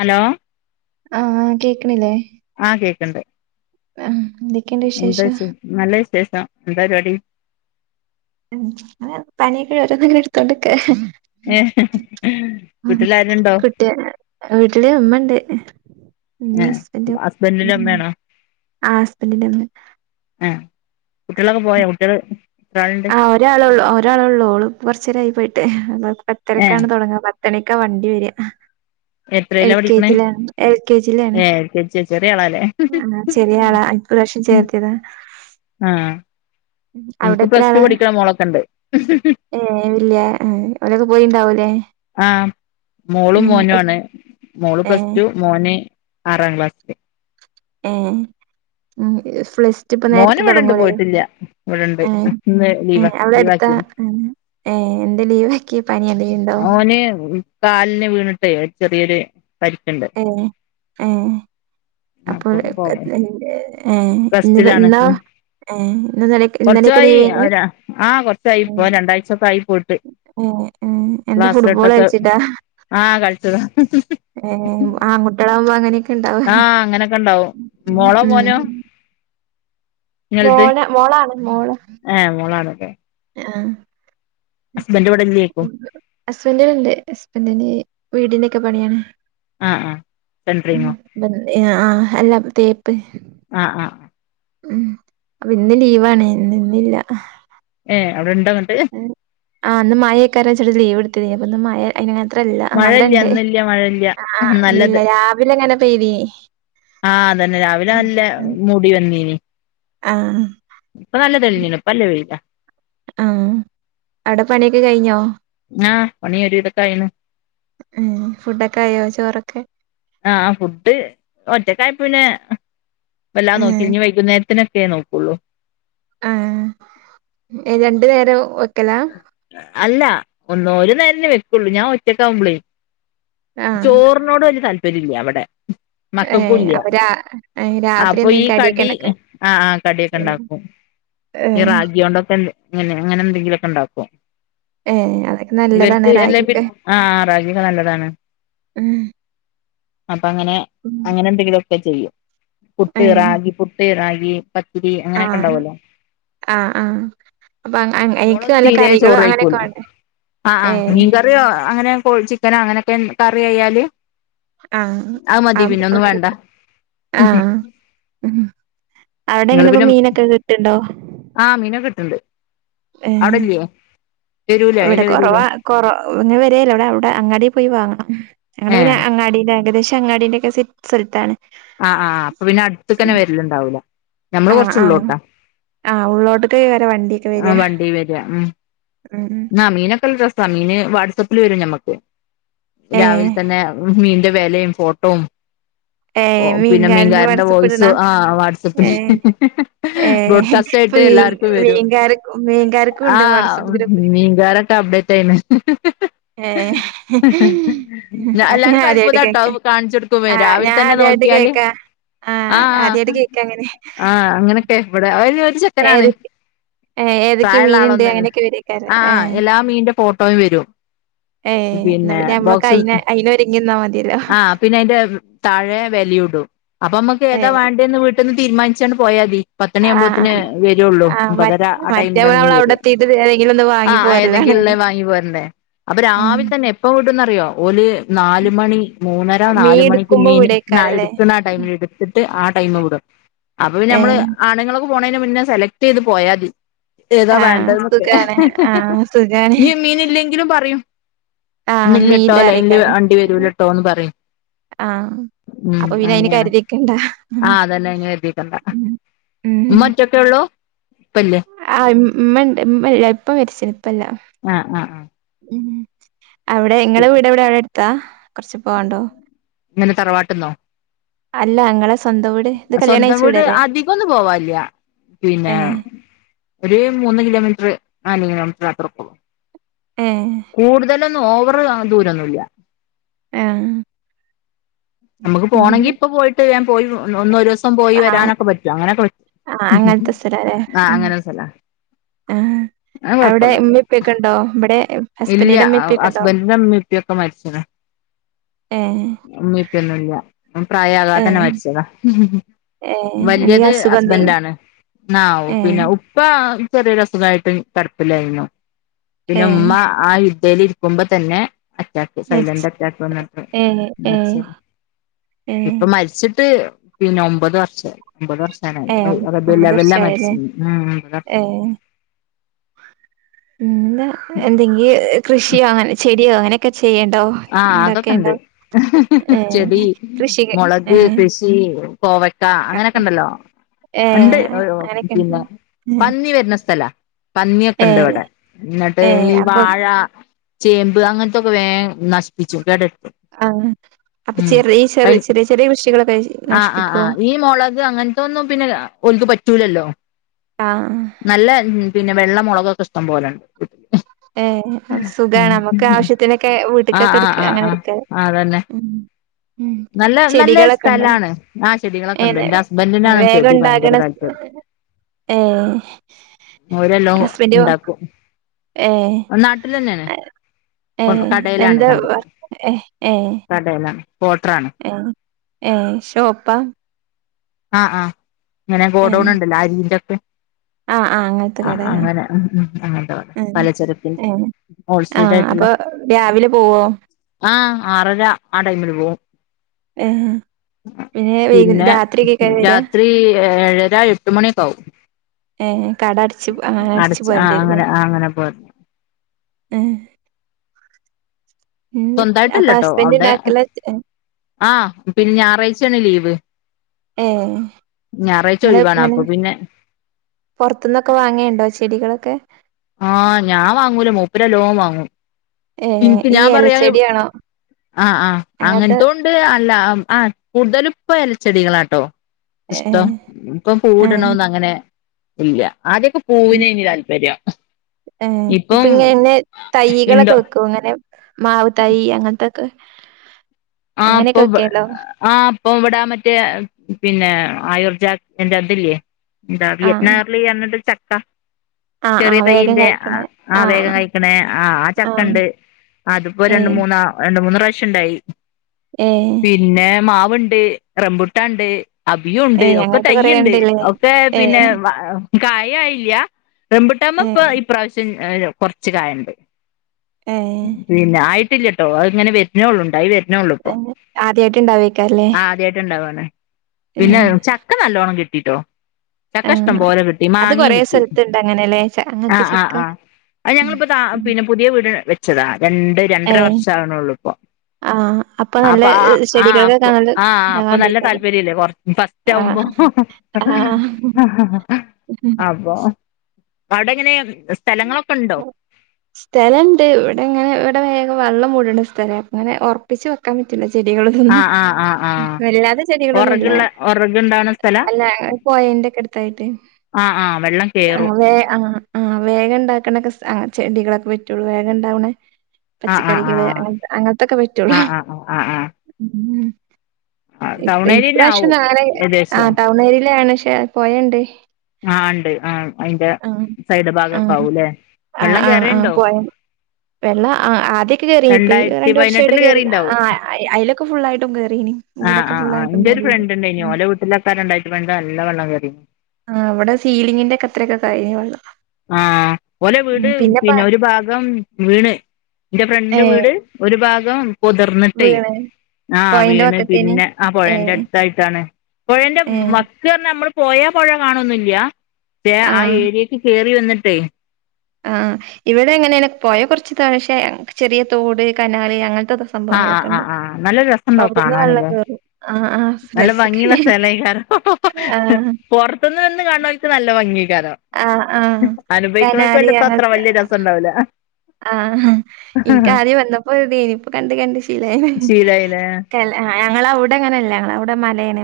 Hello ആഹ കേക്കണില്ലേ കേക്ക എന്താ ആഹ് എന്തൊക്കെയുണ്ട് വിശേഷം നല്ല എന്ത പരിപാടി ഉ അ പനിയൊക്ക ഓരോന്നല്ലും എടുത്ത കൊണ്ട്ക്ക് വീട്ടിലാരുണ്ടോ കുട്ടിയ വീട്ടില ഉമ്മണ്ട് ഏ ഉമ്മ ഹസ്ബൻഡ് ഹസ്ബൻഡിന്റെ ഉമ്മയാണോ ആ ഹസ്ബൻഡ് ന്റെ ഉമ്മ ഏ കുട്ടികളൊക്കെ പോയോ കുട്ടികള് എത്ര ആളുണ്ട് ആ ഒരാള ഒരാളള്ള ഓൾ കുറച്ചരായി പോയിട്ട് അ ഏ പത്തരക്കാണ് തുടങ്ങ പത്തണക്കാ വണ്ടി വരിക എൽ എത്രയിലാ പഠിക്കണേ കെജി ല എൽ കെ ജി ലേണ ഏ എൽ കെ ജി ചെറിയ ആളാല്ലേ ആ ശെരിയാള അപ്പ രാശം ചേർത്തിതാ ആ അവിടെ എനിക്ക് എത്ര പ്ലസ് ആാണ് ടു പഠിക്കണ മോളൊക്കെ ഉണ്ട് ഏ വല്ല അവഓരൊക്കെ പോയിണ്ടാവല ആഹ് മോളും മോനും ആണ് മോള് പ്ലസ് ഏഹ് ടു മോന് ആറാം ക്ലാസ്സില് ഏ ഉ പ്ലസ് റ്റു ഇപ്പ മോന് നേരത്തെ ഇവിടെണ്ട് തുടങ്ങൂലേ.. പോയിട്ടില്ല ഇവിടെണ്ട് ഇന്ന് എങ്ങനെ, ലീവാ അവിടെ അടുത്താ, ലീവാക്കിന് എങ്ങനെ ഏ എന്തെ ലീവ് ഓന് കാലിന് വീണിട്ടേ, ഒര്ചെറിയൊരു ഏഹ്.. ഏഹ് അപ്പോൾ അപ്പൊ പോവാ ഏ ഇന്നത റെസ്റ്റിലാണ് ഇന്നാ ഉം ഏ ഇന്നും ഇന്നലെക്കെ കൊറച്ചായി ഇന്നലക്കെലീവേനീ ഒരാ ആഹ് കൊറച്ചായി ഇപ്പൊ രണ്ടാഴ്ചൊക്കെ ആയി പോയിട്ട് ഏ ഏ എന്ത ഫുട്ബോൾ ലാസ്റ്റ്ട്ടൊക്കെ കൾച്ചിട്ടാ ആഹ് കളിച്ചതാ ഏ ആൺകുട്ട്യളാകുമ്പോ അങ്ങനെയൊക്കെ ഇണ്ടാവല്ലോ ക്കെണ്ടാവും മോളോ മോനോ? ഇങ്ങൾത് മോന മോളാണ് മോള ഏഹ് മോളാണല്ലേ ആ ഹസ്ബൻഡ് ഇവിടെ ഇല്ലേക്കും ഹസ്ബൻ്റവടെണ്ട് ഹസ്ബൻറിന് വീടിന്റെക്കെ പണിയാണ് ആഹ് ആഹ് സെൻട്രിങ്ങോ ആ അല്ല തേപ്പ് ആഹ ആഹ് ആ ഉം അപ്പൊ ഇന്ന് ലീവാണ് ഇന്നില്ല ഏഹ് അവിടെ ഇണ്ടന്നിട്ട് ആന്ന് മായയക്കാരാ ചട്ട ലീവ്ടുത് അ മയ അ [unintelligible] അത്രല്ല ആ മഴയില്ല അവിടെണ്ട് ഇന്നില്ല മഴയില്ല ആല്ല രാവിലെ എങ്ങനെ പെയതി ആഹ അതന്നെ രാവിലെ നല്ല മൂടി വന്നീനി ആഹ ഇപ്പൊ നല്ല തെളിഞ്ഞ നല്ല വെയിലാ ആ അവിടെ പണിയൊക്കെ കഴിഞ്ഞോ? ആഹ് പണി ഒരു വിധം ആയി ക്ണ് ഏഹ് ഫുഡൊക്കെ ആയോ ചോറൊക്കെ ആഹ് ഫുഡ് ഒറ്റക്കായപ്പിന്നെ എല്ലാം നോക്കി ഏഹ് ഇനി വൈകുന്നേരത്തിനൊക്കെ നോക്കുള്ളൂ ആഹ രണ്ടു നേരം വെക്കലാ അല്ല ഒന്ന ഒരു നേരല്ലേ വെക്കുള്ളൂ, ഞാൻ ഒറ്റക്കാവുമ്പളേ. ആഹ് ചോറിനോട് വലിയ താല്പര്യം ഇല്ല അവിടെ ഏഹ് അപ്പൊ രാ ഏഹ് രാത്രി മക്കൾക്കുല്ലിയഅപ്പൊ ഈ എന്തെങ്കിലും കടിയൊക്കെ കടി ഇണ്ടാക്കാ ആഹ ആ കടിയൊക്കെ ഇണ്ടാക്കും ഈ ഏഹ് റാഗി കൊണ്ടൊക്കെ അങ്ങനെ എന്തെങ്കിലുമോക്കെ ഉണ്ടാക്കും ഏഹ് അതൊക്കെ നല്ലതാണ് ഇവർക്ക് എല്ല റാഗിയൊക്കെ പിന്നേ ആഹ റാഗിയൊക്കെ നല്ലതാണ് ഉം.. ! അപ്പ അങ്ങനെ.. അങ്ങനെ എന്തെങ്കിലുംമൊക്കെ ചെയ്യും. പുട്ട്, റാഗി, പുട്ട് റാഗി. പത്തിരി അങ്ങനെയൊക്കെ ആഹ ഉണ്ടാവല്ലോ ആഹ ആഹ അപ്പൊ നല്ല തീരെ കറികള് ചോറ് അങ്ങനെയൊക്കെ കഴിക്കുല്ലാ വേണ്ടേ ആഹാ ആഹാ ഏ മീൻകറിയോ അങ്ങനെ ചിക്കനോ അങ്ങനെയൊക്കെ കറി ആയാല് ആഹ് ആ മതി പിന്ന ഒന്നും ആഹ് വേണ്ട ആഹ് ഉം അവിടെ നിങ്ങള് എങ്ങനെ ഇപ്പോ പിന്നെ, മീനൊക്കെ കിട്ടുണ്ടോ ആ മീനൊക്കെ കിട്ടണൊണ്ട് ഏ അവിടില്ലേ ഇവിടെ കൊറവാ കൊറ ഇങ് വരല്ലോ ഇവിടെ അവിടെ അങ്ങാടി പോയി വാങ്ങണം ഞങ്ങള് പിന്നെ ഏഹ് അങ്ങാടി ഏകദേശം അങ്ങാടിന്റെ ഒക്കെ സ്ഥലത്താണ് ആഹ് ആ് അപ്പൊ പിന്നെ അടുത്ത തന്നെ വരലുണ്ടാവൂല്ലേ നമ്മള് ആഹ് ആഹ് കൊറച്ചള്ളോട്ടാ, ആഹ് ഉള്ളോട്ടക്ക് വരെ വണ്ടിയൊക്കെ ആ വരിക വണ്ടി വരിക ഉം ഉം ആ മീനൊക്കെ ഉള്ള രസാ മീന് വാട്സആപ്പില് വരും ഞമ്മക്ക് ഏ രാവിലെ തന്നെ മീന്റെ വെലയും ഫോട്ടവും ഏ ഓ പിന്നെ മീൻകാരന് മീൻകാരന്റെ വാട്സപ്പ് ഇടണ വോയ്സ് ആഹ ഏ വാട്സ്ആപ്പില് ഏ ബ്രോഡ്കാസ്റ്റ് ആയിട്ട് മീൻ എല്ലാർക്കും വരും. മീൻകാർ മീൻകാർക്കും ഉണ്ട് ആഹ്.. വാട്സപ്പ് ! ഗ്രൂപ്പ് മീൻകാരൻ [unintelligible] ഏ.. ഞാൻ എല്ലാർക്കും അദ്യായിട്ട് അത്ഭുതാട്ടോ കേക്ക അത് കാണിച്ചു ആഹ.. ഞാൻ അദ്യായിട്ട് കേക്ക. കേക്ക ആഹ.. ആഹ.. അങ്ങനെയൊക്കെ ഇവിടെ. ചെക്കനാണ് ഏതൊക്കെ ഏഹ് ഏതൊക്കെ പ്രായൊള്ള മീന്ണ്ട് ആളൊന്നല്ല അങ്ങനെയൊക്കെ വരേക്കാരം. ആ ഏഹ് എല്ലാ മീന്റെ ഫോട്ടോയും വരും ഏഹ് എന്നാ പിന്നെ നമ്മളൊക്കെ ബോക്സ് അയിന് അയിനൊരുങ്ങി നിന്നാ മതിയല്ലോ. ആ് പിന്നെ അതിറെ താഴെ വിലയും ഇടും അപ്പൊ നമ്മുക്ക് താ ഏഹ് വേണ്ടേന്ന് വീട്ടന്ന് തീരുമാനിച്ചാണ് പോയാൽ മതി പത്തുമണി ആഹ് ആവുമ്പോത്തിന് ആഹ് വരുള്ളൂ ആഹ് മ ഒമ്പതര ആ മറ്റേ ടൈമില മീൻ നമ്മളവിടെ വര എത്തീട്ട് ഏതെങ്കിലും ഒന്ന് വാങ്ങി ആഹ പോരലാണ്. ഏതെങ്കിലും ഉള്ള വാങ്ങി പോരണ്ടേ അപ്പൊ ഉം രാവിൽ തന്നെ എപ്പ വിടുംന്നറിയോ ഓല് നാല്മണി മൂന്നര മീൻ നാല്മണിക്ക് ഇട്ക്കുമ്പോ മീൻ ആ വിടേക്കാരല്ലേ. എടുക്കണ ആ ടൈമിൽ എടുത്തി ട്ട് ആ ടൈമ് വിടും. അപ്പൊ പിന്നമ്മള് ഏഹ് ആണുങ്ങളൊക്കെ പോണന് മുന്നെ സെലക്ട് ചെയ്ത് പോയാതി ഏതാ ആഹ് വേണ്ടെന്നൊക്കെ, സുഖാണ്. ആഹ് സുഖാണ്. ഞ്ഞിമീൻ ഇല്ലെങ്കിലും പറയും ആഹ് ഇന്ന് ഇല്യട്ടോ ലൈനില് മീനില്ലാറേക്കാരം. വണ്ടി വരൂലട്ടോന്ന് പറയും ആഹ് ഉം അപ്പൊ പിന്നെ അയിന് അങ്ങനേണ്, കരുതിക്കണ്ട. ഉം ആ അതന്നെ അയ്ന് കര്തിക്കണ്ട ഉം ഉമ്മ ഒറ്റക്കെ ഉള്ളൂ, ഉപ്പ ഇല്ലേ ആഇമ്മണ്ട് ഇമ്മല്ല, ഇപ്പ മരിച്ച്ണ് ഇപ്പല്ല ആ ആ ആ അവിടെ ഇങ്ങളവീടെവിടെ അവിടെ എടുത്താ? കൊർച്ച് പോവാണ്ടോ? ഇങ്ങനെ തറവാട്ട്ന്നോ? അല്ല ഇങ്ങളെ സ് സ്വന്തം വീട് അധികൊന്നും പോവാല്യ, ഏ പിന്നെ ഒരു മൂന്ന് കിലോമീറ്റർ, നാല് കിലോമീറ്റർ അത്രകൊള്ളൂ ഏ കൂടുതലൊന്നും ഓവർ ദൂരൊന്നുല്യ ആ നമ്മക്ക് പോണങ്കി ഇപ്പൊ പോയിട്ട് ഞാൻ പോയി ഒന്ന് ഒരൂസ് പോയി ആഹ് വരാനൊക്കെ പറ്റും. അങ്ങനൊക്കെ പറ്റും. ആഹ് ഹും ഹും അങ്ങനത്തെ ആ അങ്ങനൊരു സലാ ആ അവിടെ ഇമ്മ്യും ഇപ്പ്യുക്കെണ്ടോ ബടെ ഇല്ല ഹസ്ബന്റിഇമ്മീം ഇപ്പീം ഒക്കെ മരിച്ചത ഏ ഇമ്മ ഇപ്പ ഒന്നും ഇല്ല. ഏ പ്രായാകാതെ തന്നെ മരിച്ചതാ ഏ എന്തേലും വല്യത് അസുഖം എന്തേലും ഹസ്ബൻ്റാണ്. ആ പിന്നെ ഏ ഉപ്പാ ചെറിയഒരു അസുഖായിട്ട് കി ടപ്പില്ലായിരുന്നു. പിന്നെ ഏ ഉമ്മ ആ ഇദ്ധയിൽ ഇരിക്കുമ്പോ തന്നെ അറ്റാക്ക്, മരിച്ച് സൈലന്റ് അറ്റാക്ക് വന്നിട്ട് ഏ ഏ മരിച്ചത് ഏ ഇപ്പൊ മരിച്ചിട്ട്, പിന്നെ ഒമ്പത് വർഷായി ഒമ്പത് ഏ വർഷായി റബിഉൽ ഒമ്പത് അവ്വലിലാ വർഷായല്ലേ മരിച്ചത് ഉം ഒമ്പത് വർഷായി പിന്നെന്താ, എന്തെങ്കി കൃഷിയോ അങ്ങനെ ചെടിയോ അങ്ങനെയൊക്കെ ചെയ്യണ്ടോ ഉണ്ടാക്കേണ്ടോ ആഅതൊക്കെണ്ട് ഏ ചെടി, കൃഷി മുളക്, ഏ കൃഷി.. കോവക്ക, അപ്പൊ അങ്ങനൊക്കെണ്ടല്ലോ ഏ ഇണ്ട്.. അങ്ങനെയൊക്കെ ഉണ്ട്. പിന്നെ പന്നി വരുന്ന സ്ഥലാ പന്നിയൊക്കെ ഏ ഇണ്ട് വടെ. ന്നട്ട് ഏ ഈ അപ്പൊ വാഴ, ചേമ്പ്, അങ്ങൻത്തൊക്കെ വേം നശിപ്പിച്ചും കേടര്ത്തും ആഅപ്പൊ ചെറീ ചെറി ചെറിയ കൃഷികളൊക്കെ നശിപ്പിക്കോ? അങ്ങൻത്തൊന്നും പിന്നെ ഓൽക്ക് പറ്റൂലല്ലോ.. ആ നല്ല പിന്നെ, വെള്ളമുളകൊക്കെ ഇഷ്ടം പോലെണ്ട്, വീട്ടില് ഏ സുഖാണ് നമ്മക്ക് ആവശ്യത്തിനൊക്കെ വീട്ടി ആ ആ ആ ആ ആ അതന്നെ ഉം നല്ല നല്ല ചെടികളൊക്കെ ഉണ്ടോ സ്ഥലാണ്, ആ ചെടികളൊക്കെ ഏ ഇണ്ട്. ന്റെ ഹസ്ബന്റിനാണ് വേഗം ചെടി ഭയങ്കര ഉണ്ടാകണ താല്പര്യം ഏ ഓരെല്ലോം ഹസ്ബൻഡ് ഉണ്ടാക്കും. ഏ. നാട്ടിൽ തന്നെയാണ് ഏഹ് കടയിലാണ് എന്താ കണ്ടത് ഏഹ ഏ കടയിലാണ് കോട്ടറാണ് ഏഹ് ഏ ഷോപ്പാ ആ ആ ഇങ്ങനെ ഗോഡൗൺ ഉണ്ടല്ലോ അരീന്റൊക്കെ ആഹ് ആഹ് അങ്ങനത്തെ കടയാ ഉം ഉം അങ്ങനത്തെ കട ഉം പലചരക്കിന്റെ ഹോൾസെയിൽ ആഹ് അപ്പൊ രാവിലെ പോവോ ആ ആറര ആ ടൈമിൽ പോകും ഏ പിന്നെ വൈ രാത്രിക്കെ രാത്രി ഏഴര എട്ട് മണിയക്കാവും ഏ കട അടച്ച് ആ അടച്ച് ആ പോരേണ്ടിരുല്ലേ അങ്ങനെ ആ അങ്ങനെ പോരുന്നെ ഏഹ് സ്വന്തായിട്ട് അപ്പൊ ഇല്ലട്ടോ ഹസ്ബൻഡ് അവിടെ ഇണ്ടാക്കല ആഹ് പിന്നെ ഞാറാഴ്ചേണ് ലീവ് ഏഹ് ഞായറാഴ്ച ഇങ്ങള് ഒഴിവാണ് ഇങ്ങനെ അപ്പൊ പിന്നെ പൊറത്തുന്നൊക്കെ വാങ്ങിയൊണ്ടോ ചെടികള് ആഹ് ഞാൻ വാങ്ങൂല മൂപ്പര് നല്ലോണം വാങ്ങും ഏ ഇന്ക്ക് ഈ ഞാൻ പറയാ എലച്ചെടിയാണോ ആഹ് ആഹ് അങ്ങനത്തെ അങ്ങനതോം ഉണ്ട് അല്ലാ ആഹ് കൂടുതലും ഇപ്പൊ എല ച്ചെടികളാട്ടോ ഏ ഇഷ്ടം ഇപ്പൊ ഏ പൂവിടണോന്ന് അങ്ങനെ ഇല്ല ആദ്യൊക്കെ ഉം പൂവിനേനീ താല്പര്യം ഏഹ് ഇപ്പൊ ഇപ്പം ഇങ്ങനന്നെ ഇണ്ടോ തൈകളൊക്കെ വെക്കോ ഇങ്ങനെ മാവ് തൈ അങ്ങനത്തക്കെ ആഹ് ഇപ്പൊ ഇവ് ആഹ് ഇപ്പൊ ഇവ്ടാ മറ്റേ പിന്നെ ആയൂർ ജാ [unintelligible] അതില്ലേ എന്താ ആഹ് വിയറ്റ്നാമിലെ അങ്ങനത്തൊരു ചക്ക ആഹ് ചെറിയ ആഹ് വേഗം തയ്യിന്റെ കായ്ക്കണേ ആഹ് വേഗം കയിക്കണ് ആഹ് ആ ചക്കണ്ട് അതിപ്പോ രണ്ട് ഏഹ് മൂന്നാ രണ്ട് മൂന്ന് ഇപ്രാവശ്യണ്ടായി ഏഹ് പിന്നെ മാവ്ണ്ട് റമ്പുട്ടാണ്ട് അബിയൂണ്ട് ഏഹ് ഒക്കെ അങ്ങനത്തെ കൊറേ തയ്യ്ണ്ട് ഇണ്ട്ല്ലേ ഒക്കെ പിന്നെ ഏഹ് കായും ആയില്ല്യ റംബൂട്ടാമ് ഇപ്പൊ ഏഹ് ഇപ്രാവശ്യം ഇ [unintelligible] കൊറച്ച് കായണ്ട് ഏഹ് പിന്നെ ആയിട്ടില്ല ട്ടോ അത്ങ്ങനെ വരുന്നേ ഉള്ളു ഉണ്ടായി വരുന്നേ ഉള്ളൂ ഇപ്പൊ ഏഹ് ആദ്യായിട്ട് ഇണ്ടാവേക്കാരല്ലേ ആദ്യായിട്ട്ണ്ടാവാണ് പിന്നെ ഏഹ് ചക്ക നല്ലോണം കിട്ടീട്ടോ ചക്ക ഇഷ്ടം ആഹ് പോലെ കിട്ടി അത് മങ്ങേം കൊറേ കിട്ടി സ്ഥലത്ത്ണ്ട് അങ്ങനെല്ലേ ച അങ്ങനത്തെ ആഹ് ചക്ക ആഹ് ആഹ് അത് ഉം ഞങ്ങളിപ്പോ താ ഉം പിന്നെ പുതിയ വീട് വെച്ചതാ രണ്ട് രണ്ടര ഏഹ് വർഷം ആവണേ ഉള്ളു ഇപ്പൊ ആഹ് ആഹ് നല്ല അപ്പൊ ആഹ് ആഹ് ചെടികൾക്കൊക്കെ അപ്പൊ നല്ല ആഹ് അപ്പൊ ഇതാവാൻ നല്ല ഇണ്ടേക്കാരം. താല്പര്യല്ലേ കൊറച്ചു ഫസ്റ്റാവുമ്പോ ആഹ് ആഹ് അപ്പൊ അവിടെങ്ങെനേ [unintelligible] സ്ഥലണ്ട് ഇവിടെ ഇങ്ങനെ ഇവിടെ വേഗം വെള്ളം മൂടണാ സ്ഥലാ അപ്പൊ അങ്ങനെ ഒറപ്പിച്ച് വെക്കാൻ പറ്റില്ലാ ചെടികളും ഉം ആഹ് ആഹ് ആഹ് ആഹ് വല്ലാതെ ചെടികളൊന്നുല്ല ഒറകുള്ള ഒറകുണ്ടാവണ സ്ഥലാ അല്ല [unintelligible] പൊയ ന്റെക്കട്ത്തായിട്ട് ആഹ് ആഹ് വെള്ളം ആഹ് കേറും വേ ആഹ് ആഹ് വേഗണ്ടാക്ക്‌ണ ആഹ് ചെടികളൊക്കെ വിറ്റൂ വേഗണ്ടാവണേ ആഹ് ആഹ് പച്ചക്കറികള് ആഹ് അങ്ങ അങ്ങൻത്തക്കെ വിറ്റൊ ആഹ് [unintelligible] ആഹ് ആഹ് ആഹ് ഉം ആഹ് ഇപ്പ ടൗൺ ഏരിയന്നെ ഇപ്രാശ്യം ആവും നാ [unintelligible] ആ ഏകദേശം ടൗണേര്യയിലാണ് ക്ഷെ പൊയണ്ട്. ആണ്ട് ആ അയ്ന്റെ സൈഡ് ആഹ് ഭാഗത്താവുല്ലെ ആഹ് വെള്ളം ആഹ് ആഹ് കേറേണ്ടോ? പൊഴ വെള്ളം ആഹ് ആദ്യൊക്കെ കേറി ഇപ്പൊ ഈ രണ്ടായിരത്തി രണ്ട് വർഷമായിട്ട് പതിനെട്ടില് കേറി കേറിണ്ടാവും ആഹ് അ അയ്ലൊക്കെ ഫുള്ളായിട്ടും കേ ആഹ് ആഹ് ആഹ് ഇന്റൊരു ഫ്രണ്ട്ണ്ടായിനി ഉം ഓലെ വീട്ടിലൊക്കെ രണ്ടായിയത്തി പതിനെട്ട് നല്ല വെള്ളം കേറീനി. ആഹ് വടെ സീലിങ്ങിന്റെക്കെ അത്രക്കെക്കായിനി വെള്ളം. ആഹ് ഓലെ വീട് ഉം പിന്നെപ്പ പിന്നെ ഒരു ഭാഗം വീണ്. ഇന്റെ ഏ ഫ്രണ്ടിന്റെ വീട് ഒരു ഭാഗം പൊതർന്ന്ട്ടേ വീണ് ആഹ് പൊഴന്റെ വീണ് വക്കത്തേന് പിന്നെ ആഹ് ഏ പൊഴന്റട്ത്തായിട്ടാണ് പൊഴന്റെ ഏ വക്കർഞ്ഞാ അമ്മള് പോയാ പൊഴ കാണൊന്നുല്യ ക്ഷെ ആ ഏരിയേക്ക് കേറി വന്ന്ട്ടേ ആഹ് ഇവടെ അങ്ങനെണ് പൊയ കൊർച്ച് താഴെ ക്ഷേ ചെറിയ തോട് കനാല് അങ്ങൻ ആ ആ ആ ആ നല്ല രസണ്ടാവും അവിടുന്ന് കാണാന് വെള്ളം ലെ കേറും ആ ആ നല്ല ഭംഗിയുള്ള രസൊക്കെന്നെ സ്ഥലേകാരം ആ പൊറത്തൂന് വന്ന് കാണ് നോൽക്ക് നല്ല ഭംഗിയി ക്കാരം ആ ആ അനുഭവിക്ക്‌ണോൽക്ക് വല്ല്യെപ്പൊ അത്ര വലിയ രസണ്ടാവൂല ആ അ എനിക്ക് ആദ്യം വന്നപ്പോ ണ്ടായിന് ഇപ്പോ കണ്ട് കണ്ട് ശീലായി ശീലായിലേ ആ ഞങ്ങളെ അവിടെ ഇങ്ങനെല്ല ഞങ്ങളെ അവിടെ മലേന്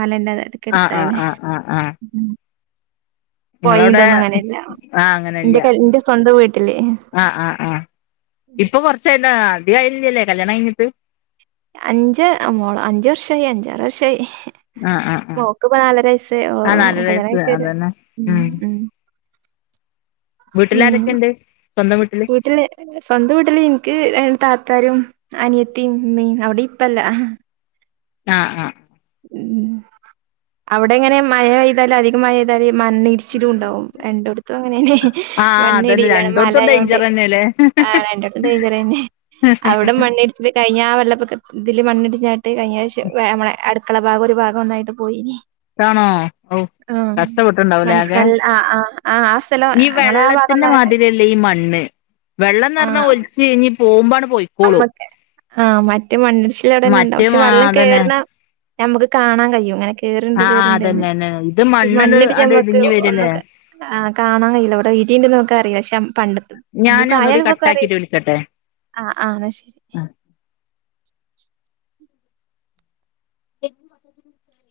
മലന്റെ ആഹ് ആഹ് ക്കെടുത്തായിന് ആഹ് ആഹ് ആഹ് നിങ്ങളവിടെ പൊയീതൊന്നും അങ്ങനെല്ല ആഹ് ഇന്റെ കൽ ഇന്റെ സ്വന്തം വീട്ടില് ആ ആ ഇപ്പൊ കൊറച്ചായിനാ അധികായില്ലല്ലേ കല്യാണം കഴിഞ്ഞിട്ട് അഞ്ച് മോള് അഞ്ച് വർഷായി അഞ്ചാറ് വർഷായി ആഹ് ആഹ് ആഹ് നോക്ക്പ്പ നാല്ലരസ്സയി ആഹ് നാലര വയസ്സ് കല്യാണകഴിച്ചരെ അതന്നെ ഉം ഉം പിൻ വീട്ടിലാരൊക്കെണ്ട് സ്വന്തം വീട്ടില് സ്വന്തം വീട്ടില് ഇന്ക്ക് അ താ ത്താരും അനിയത്തിം മ്മീം അവിടിം ഇപ്പല്ല ആന് ആഹ് ഉം അവിടെ എങ്ങനെ മഴ പെയ്താലും അധികം മഴെയ്താല് മണ്ണിടിച്ചിലുണ്ടാവും രണ്ടിടത്തും അങ്ങനെന്നെ ആഹ് അതന്നെ മണ്ണിടിലാണ് രണ്ടോടത്തും മലായതോണ്ട് ഡേഞ്ചറെന്നെല്ലേ ആ രണ്ടോടത്തും ഡെയ്ജറന്നെ അവിടെ മണ്ണിടിച്ചില് കഴിഞ്ഞ ആ വെള്ളപ്പൊക്ക ഇതില് മണ്ണിടിഞ്ഞിട്ട് കഴിഞ്ഞ പ്രാവശ്യം അടുക്കള ഭാഗം ഒരു ഭാഗം ഒന്നായിട്ട് പോയിനി ആണോ ഔ ആഹ് കഷ്ടപ്പെട്ടുണ്ടാവലേ മൺ ആകെ നല്ല ആ ആ ആ ആ സ്ഥലം ഈ ഞങ്ങളെ ആ ഭാഗം വെള്ളത്തിന്റെ ഒന്നായിട്ട് മാതിരിയല്ലേ ഈ മണ്ണ് വെള്ളംന്ന് ആ പറഞ്ഞാ ഒലിച്ച് കഴിഞ്ഞ് പോകുമ്പണ് അമ്മക്ക് ആഹ് മറ്റേ മണ്ണിടിച്ചില് അവിടെന്നെ ഉണ്ടാവും മറ്റേ പക്ഷെ മാ വെള്ളം അതന്നെ കേയറുന്ന ഞമുക്ക് കാണാ കഴിയും അങ്ങനെ കേറണ്ട് ആ ആ കേറണ്ട്ന്ന് അതന്നെന്നെ ഇത് പക്ഷെ മണ്ണ് മണ്ണിടിച്ചാൽ അണ്ട് നമ്മക്ക് ഇടിഞ്ഞ് വരല്ലേ ഒന്നും കാണാൻ കഴയില്ല അവിടെ നമകറിയ പക്ഷെ പണ്ട് നമ്മള് ഞാന് ഒന്നുകൂടി പ്രായായോൽക്കൊക്കെ അറിയിം കട്ടാക്കിട്ട് വിളിക്കട്ടെ ആ ആ ന്നാ ശരി [inaudible]